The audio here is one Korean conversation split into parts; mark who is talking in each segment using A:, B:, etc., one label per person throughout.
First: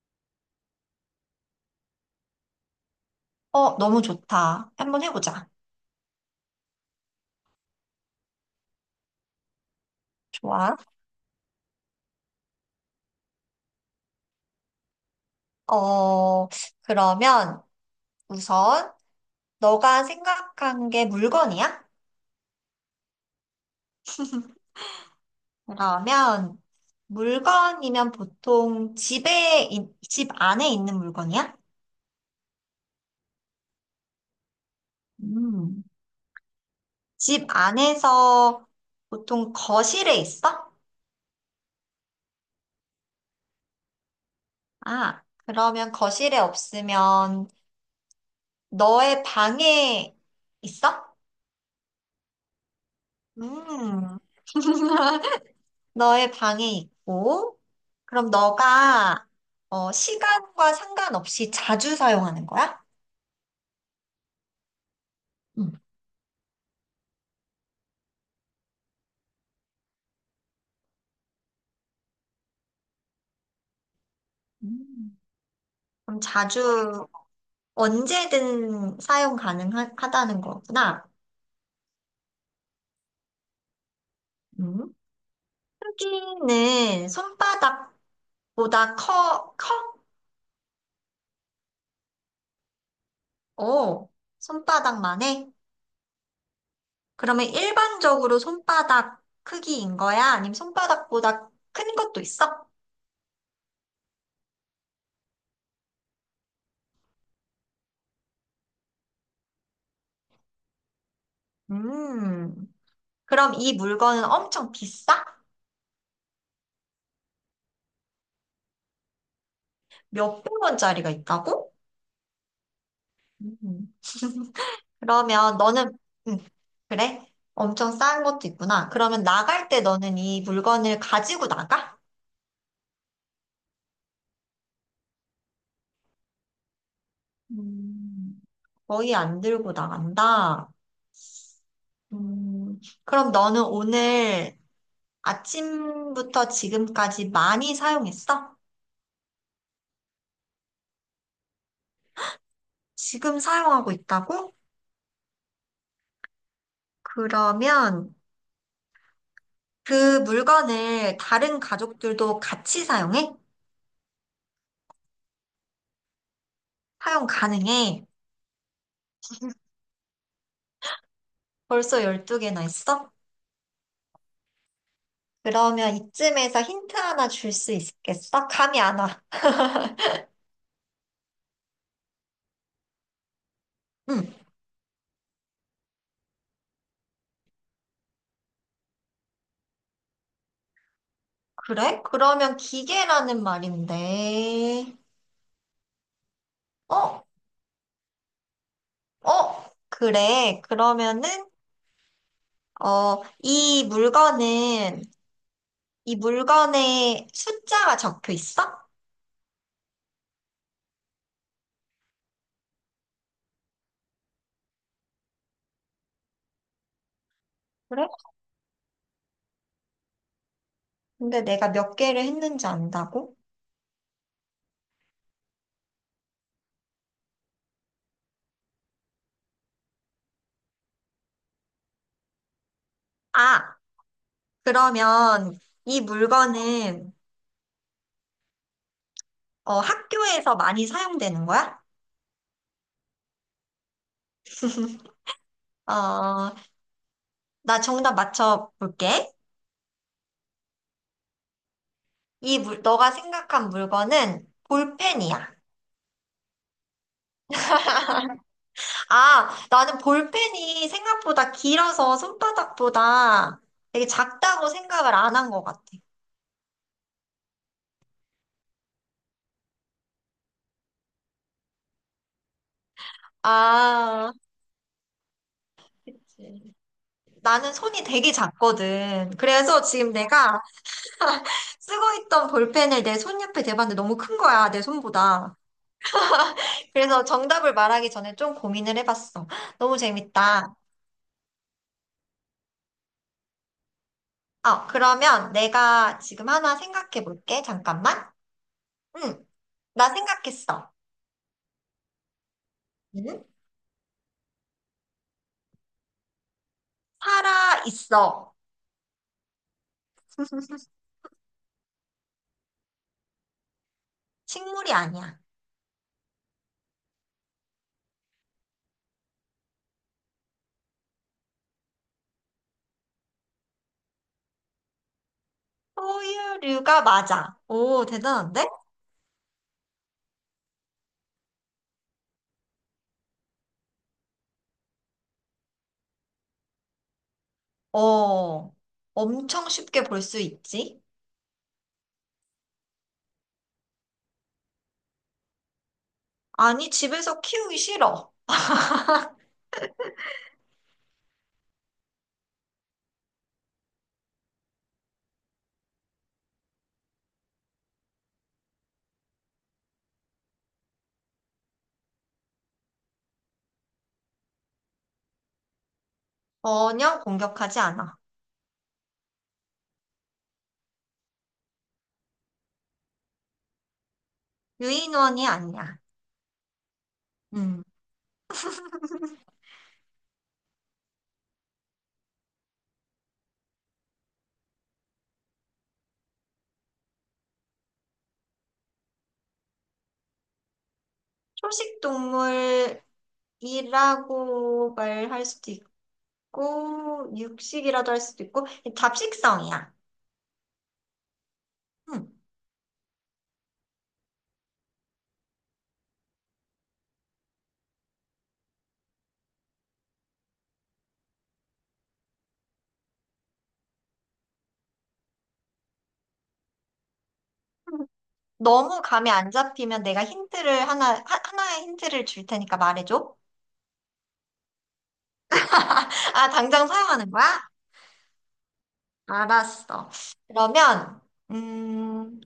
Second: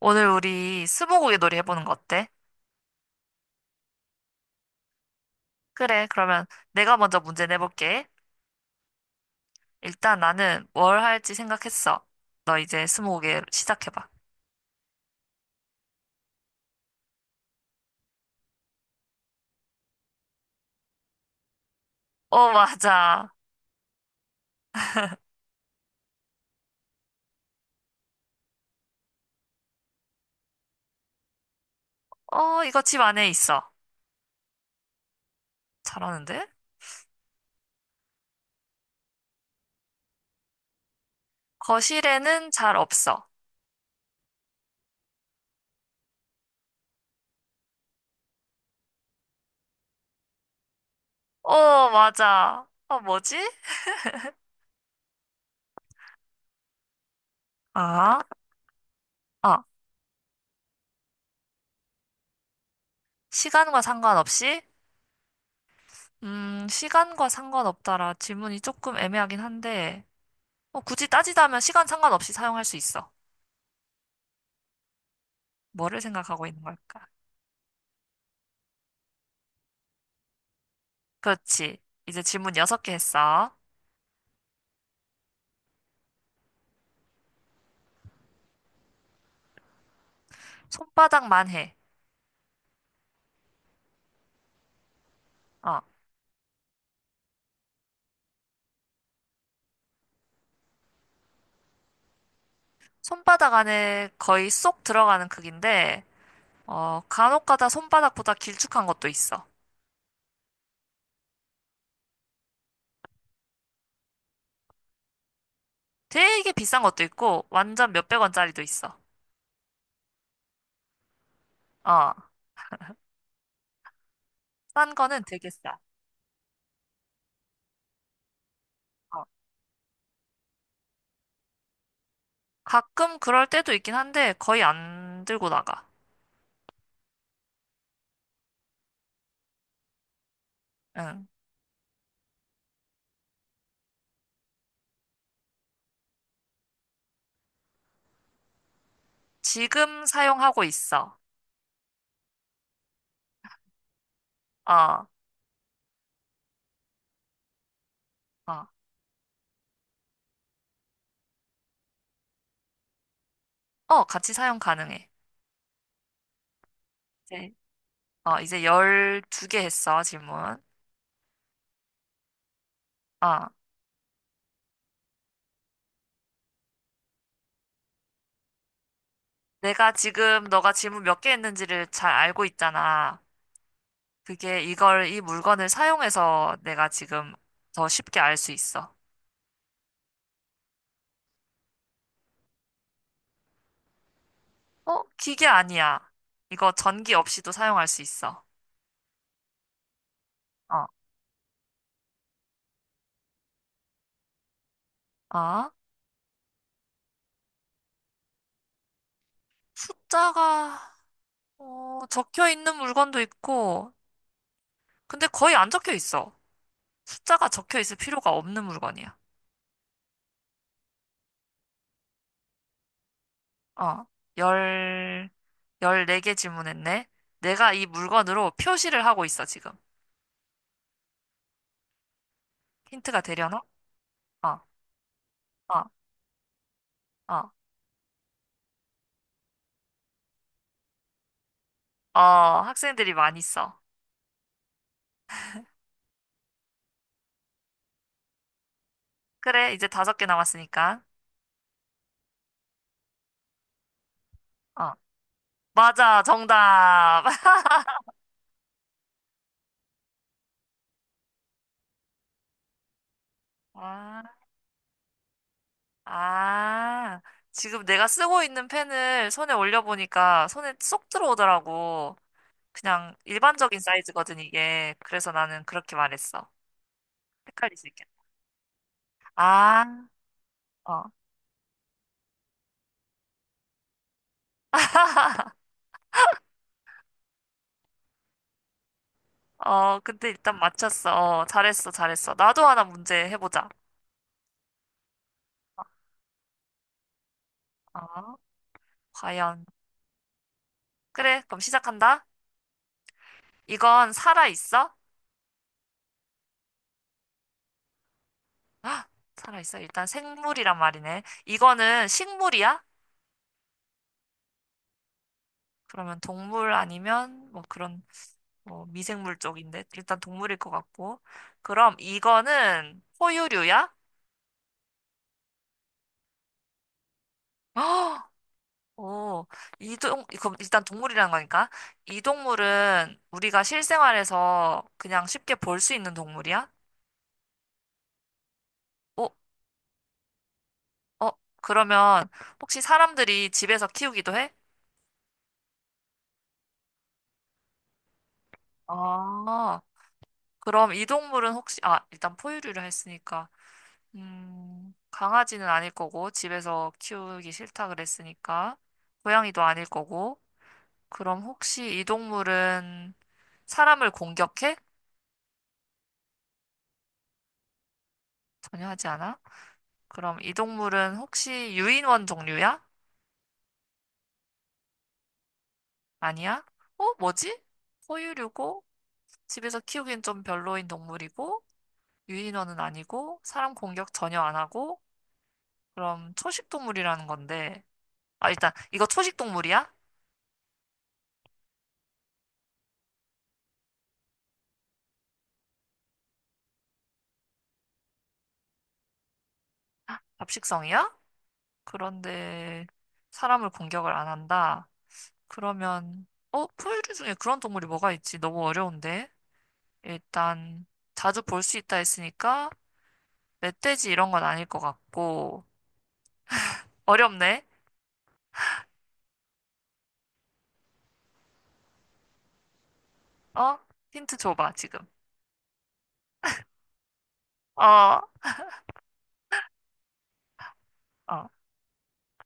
A: 오늘 우리 스무고개 놀이 해보는 거 어때?
B: 너무 좋다. 한 번 해보자.
A: 그래, 그러면 내가 먼저 문제 내볼게. 일단 나는
B: 좋아.
A: 뭘 할지 생각했어. 너 이제 스무고개 시작해봐.
B: 어, 그러면 우선 너가 생각한 게 물건이야?
A: 어, 맞아.
B: 그러면 물건이면 보통 집 안에 있는 물건이야?
A: 어, 이거 집 안에 있어.
B: 음.
A: 잘하는데?
B: 집 안에서 보통 거실에 있어?
A: 거실에는 잘 없어.
B: 아, 그러면 거실에 없으면 너의 방에 있어?
A: 어, 맞아. 어, 뭐지?
B: 음. 너의 방에 있고,
A: 아,
B: 그럼 너가
A: 아,
B: 시간과 상관없이 자주 사용하는 거야?
A: 시간과 상관없이?
B: 응.
A: 시간과 상관없다라 질문이 조금 애매하긴 한데, 어, 굳이 따지자면 시간 상관없이 사용할 수 있어.
B: 음.
A: 뭐를
B: 그럼
A: 생각하고 있는 걸까?
B: 자주 언제든 사용 가능하다는 거구나.
A: 그렇지. 이제 질문 여섯 개 했어.
B: 음. 크기는 손바닥보다 커?
A: 손바닥만 해.
B: 오, 손바닥만 해?
A: 어.
B: 그러면 일반적으로 손바닥 크기인 거야? 아니면 손바닥보다 큰 것도 있어?
A: 손바닥 안에 거의 쏙 들어가는 크기인데, 어, 간혹가다 손바닥보다 길쭉한 것도 있어.
B: 음, 그럼 이 물건은 엄청 비싸?
A: 되게 비싼 것도 있고, 완전 몇백 원짜리도 있어.
B: 몇백 원짜리가 있다고?
A: 어.
B: 음.
A: 싼 거는 되게
B: 그러면
A: 싸.
B: 너는, 음, 그래? 엄청 싼 것도 있구나. 그러면
A: 어.
B: 나갈 때 너는 이 물건을 가지고 나가?
A: 가끔 그럴 때도 있긴 한데, 거의 안 들고 나가.
B: 음. 거의 안 들고 나간다.
A: 응.
B: 음, 그럼 너는 오늘 아침부터 지금까지 많이 사용했어?
A: 지금 사용하고 있어.
B: 지금 사용하고 있다고?
A: 어,
B: 그러면
A: 어,
B: 그 물건을 다른 가족들도 같이 사용해?
A: 어, 같이 사용 가능해.
B: 사용
A: 이제,
B: 가능해?
A: 이제 12개 했어, 질문.
B: 벌써 12개나 있어?
A: 어.
B: 그러면 이쯤에서 힌트 하나 줄 수 있겠어? 감이 안 와.
A: 내가 지금 너가 질문 몇 개 했는지를 잘 알고 있잖아.
B: 응,
A: 그게 이 물건을 사용해서 내가 지금 더 쉽게 알 수 있어.
B: 그래? 그러면 기계라는 말인데,
A: 어? 기계 아니야. 이거 전기
B: 어,
A: 없이도 사용할 수 있어.
B: 그래.
A: 어,
B: 그러면은, 이 물건은,
A: 아?
B: 이 물건에 숫자가 적혀 있어?
A: 숫자가, 어, 적혀 있는 물건도 있고, 근데 거의 안 적혀 있어. 숫자가 적혀 있을
B: 그래?
A: 필요가 없는 물건이야.
B: 근데 내가 몇 개를 했는지 안다고?
A: 어, 열, 열네 개 질문했네. 내가 이 물건으로 표시를 하고 있어, 지금. 힌트가 되려나?
B: 아,
A: 어,
B: 그러면
A: 어.
B: 이 물건은,
A: 어.
B: 학교에서 많이 사용되는 거야?
A: 어, 학생들이 많이 써.
B: 어, 나 정답 맞춰볼게.
A: 그래, 이제 다섯 개 남았으니까.
B: 너가 생각한 물건은
A: 어,
B: 볼펜이야.
A: 맞아, 정답.
B: 아, 나는 볼펜이 생각보다 길어서 손바닥보다 되게
A: 아,
B: 작다고 생각을 안 한 것 같아.
A: 아, 지금 내가 쓰고 있는 펜을 손에 올려보니까 손에 쏙 들어오더라고. 그냥 일반적인
B: 아,
A: 사이즈거든, 이게. 그래서 나는 그렇게 말했어.
B: 그치. 나는
A: 헷갈릴 수
B: 손이
A: 있겠다.
B: 되게 작거든. 그래서
A: 아,
B: 지금 내가
A: 어,
B: 쓰고 있던 볼펜을 내 손 옆에 대봤는데 너무 큰 거야, 내 손보다. 그래서 정답을 말하기 전에 좀 고민을 해봤어. 너무
A: 어, 근데 일단
B: 재밌다.
A: 맞췄어. 어, 잘했어, 잘했어. 나도 하나 문제 해보자.
B: 아, 그러면 내가 지금 하나 생각해 볼게. 잠깐만.
A: 어,
B: 응,
A: 과연.
B: 나 생각했어.
A: 그래, 그럼 시작한다.
B: 응?
A: 이건 살아있어?
B: 살아 있어.
A: 아, 살아있어. 일단 생물이란 말이네. 이거는 식물이야?
B: 식물이 아니야.
A: 그러면 동물 아니면 뭐 그런 뭐 미생물 쪽인데 일단 동물일 것 같고. 그럼 이거는 포유류야?
B: 포유류가 맞아. 오,
A: 어,
B: 대단한데?
A: 오, 그럼 일단 동물이라는 거니까. 이 동물은 우리가 실생활에서 그냥 쉽게 볼 수 있는 동물이야?
B: 어,
A: 어,
B: 엄청 쉽게 볼 수 있지?
A: 어, 그러면 혹시 사람들이 집에서 키우기도 해?
B: 아니, 집에서 키우기 싫어.
A: 아, 그럼 이 동물은 혹시, 아, 일단 포유류를 했으니까. 강아지는 아닐 거고, 집에서 키우기 싫다 그랬으니까, 고양이도 아닐 거고, 그럼 혹시 이 동물은 사람을 공격해?
B: 전혀 공격하지 않아.
A: 전혀 하지 않아? 그럼 이 동물은 혹시 유인원 종류야?
B: 유인원이 아니야.
A: 아니야? 어, 뭐지?
B: 음,
A: 포유류고, 집에서 키우기엔 좀 별로인 동물이고, 유인원은 아니고, 사람 공격 전혀 안 하고, 그럼 초식 동물이라는 건데, 아, 일단, 이거 초식 동물이야?
B: 초식 동물이라고 말할 수도 있고, 육식이라도 할 수도 있고, 잡식성이야.
A: 잡식성이야?
B: 음.
A: 그런데 사람을 공격을 안 한다. 그러면, 어, 포유류 중에 그런 동물이 뭐가 있지? 너무 어려운데? 일단, 자주 볼 수 있다 했으니까, 멧돼지 이런 건 아닐 것 같고, 어렵네?
B: 너무 감이 안 잡히면 내가 힌트를 하나의 힌트를 줄 테니까 말해줘.
A: 어? 힌트 줘봐, 지금.
B: 아, 당장 사용하는 거야?
A: 어,
B: 알았어. 그러면,
A: 어,
B: 음,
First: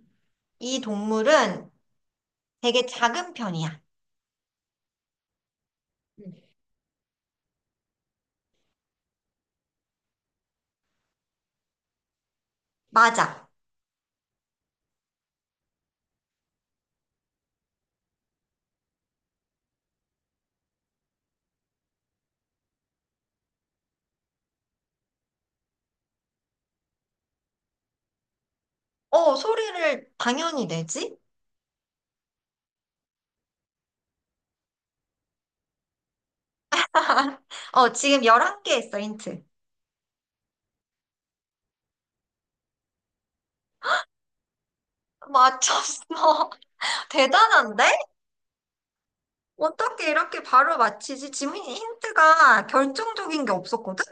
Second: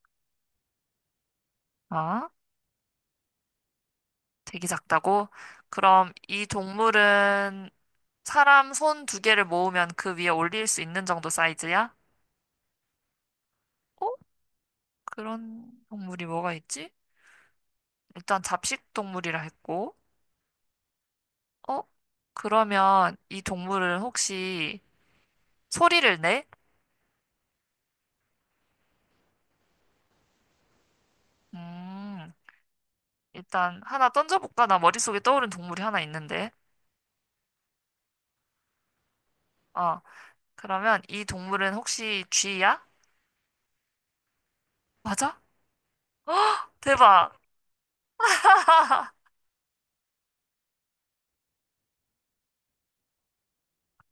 B: 이 동물은
A: 아?
B: 되게 작은 편이야.
A: 되게 작다고? 그럼
B: 음.
A: 이 동물은 사람 손 두 개를 모으면 그 위에 올릴 수 있는 정도 사이즈야?
B: 맞아.
A: 어? 그런 동물이 뭐가 있지? 일단 잡식 동물이라 했고, 어? 그러면 이 동물은 혹시 소리를 내?
B: 어, 소리를 당연히 내지?
A: 음, 일단 하나 던져볼까? 나 머릿속에 떠오른 동물이 하나 있는데.
B: 어, 지금 11개 했어, 힌트.
A: 어, 그러면 이 동물은 혹시 쥐야? 맞아?
B: 맞췄어.
A: 대박!
B: 대단한데? 어떻게 이렇게 바로 맞히지? 지금 힌트가 결정적인 게 없었거든?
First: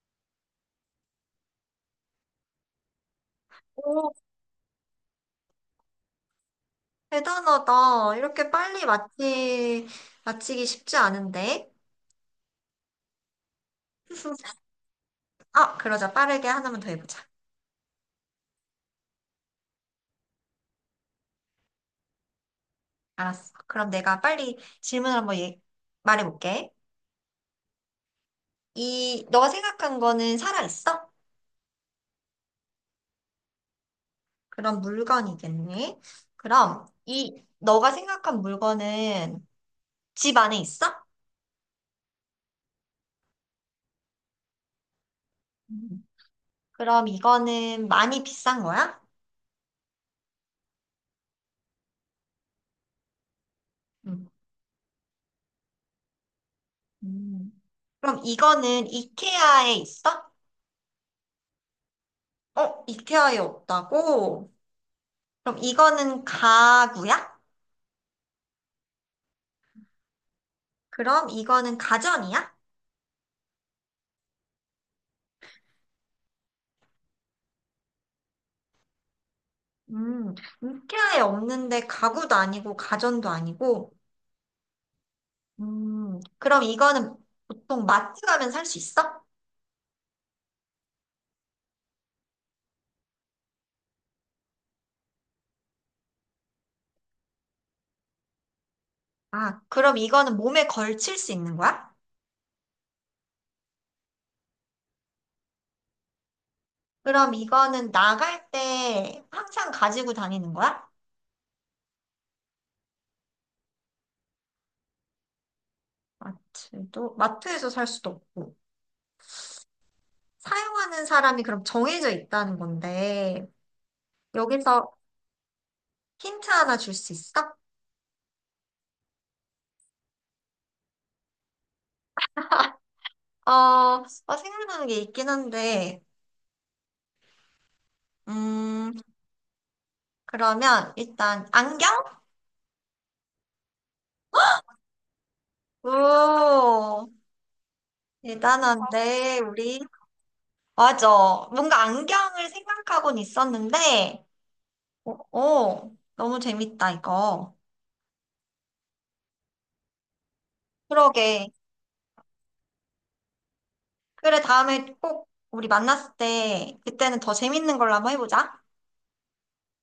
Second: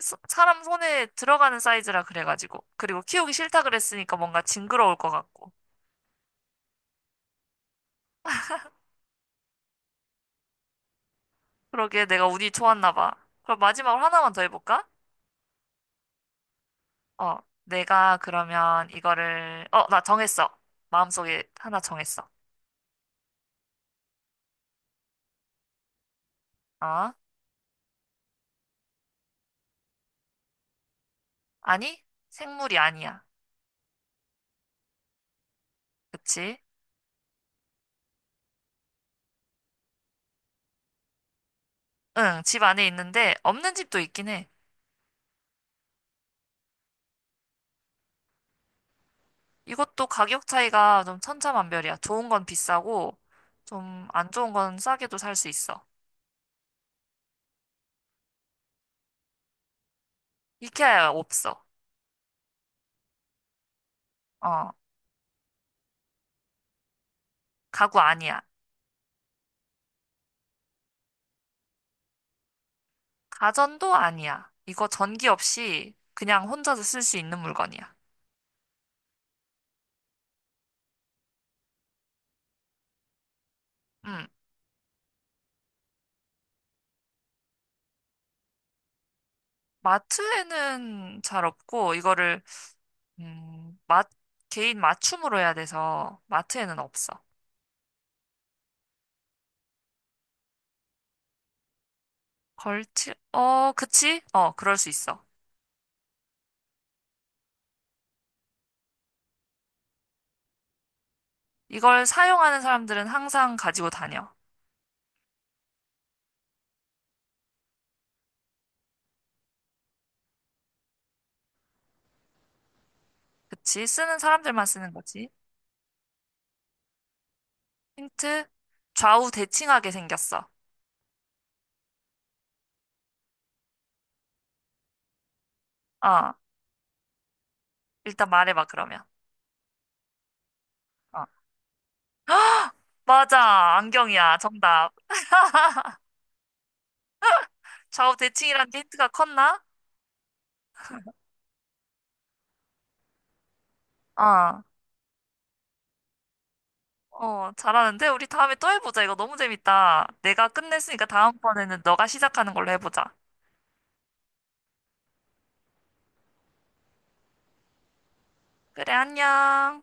A: 사람 손에 들어가는 사이즈라 그래가지고. 그리고 키우기 싫다
B: 오,
A: 그랬으니까 뭔가 징그러울 것 같고.
B: 대단하다. 맞히기 쉽지 않은데?
A: 그러게 내가 운이 좋았나 봐. 그럼 마지막으로 하나만 더 해볼까?
B: 아, 그러자. 빠르게 하나만 더 해보자.
A: 어, 내가 그러면 나 정했어. 마음속에 하나 정했어.
B: 알았어. 그럼 내가 빨리 질문을 말해볼게.
A: 어?
B: 이, 너가 생각한 거는 살아있어?
A: 아니, 생물이 아니야.
B: 그럼 물건이겠니?
A: 그치?
B: 그럼 이, 너가 생각한 물건은 집 안에 있어?
A: 응, 집 안에 있는데 없는 집도 있긴 해.
B: 음. 그럼 이거는 많이 비싼 거야?
A: 이것도 가격 차이가 좀 천차만별이야. 좋은 건 비싸고 좀
B: 음.
A: 안 좋은 건 싸게도 살 수 있어.
B: 음. 그럼 이거는 이케아에 있어?
A: 이케아야 없어.
B: 어, 이케아에 없다고?
A: 어,
B: 그럼 이거는 가구야?
A: 가구 아니야.
B: 그럼 이거는 가전이야?
A: 가전도 아니야. 이거 전기 없이 그냥 혼자서 쓸 수 있는 물건이야.
B: 음, 이케아에 없는데 가구도 아니고 가전도 아니고
A: 음,
B: 그럼 이거는 보통 마트 가면 살 수 있어?
A: 마트에는 잘 없고 이거를 음, 마, 개인 맞춤으로 해야 돼서 마트에는 없어.
B: 아, 그럼 이거는 몸에 걸칠 수 있는 거야?
A: 어, 그치? 어, 그럴 수 있어.
B: 그럼 이거는 나갈 때 항상 가지고 다니는 거야?
A: 이걸 사용하는 사람들은 항상 가지고 다녀.
B: 마트에서 살 수도 없고. 사용하는 사람이 그럼 정해져 있다는 건데,
A: 그치? 쓰는 사람들만 쓰는
B: 여기서
A: 거지.
B: 힌트 하나 줄 수 있어?
A: 힌트? 좌우 대칭하게 생겼어.
B: 어, 생각나는 게 있긴 한데,
A: 어, 일단 말해봐,
B: 음,
A: 그러면.
B: 그러면
A: 어.
B: 일단 안경?
A: 맞아, 안경이야. 정답.
B: 오,
A: 좌우 대칭이라는 게 힌트가
B: 대단한데,
A: 컸나?
B: 우리. 맞아. 뭔가 안경을 생각하곤 있었는데,
A: 어,
B: 어, 너무 재밌다,
A: 어,
B: 이거.
A: 잘하는데? 우리 다음에 또 해보자. 이거 너무 재밌다. 내가 끝냈으니까
B: 그러게.
A: 다음번에는 너가 시작하는 걸로 해보자.
B: 그래, 다음에 꼭 우리 만났을 때, 그때는 더 재밌는 걸로 한번 해보자.
A: 그래, 안녕.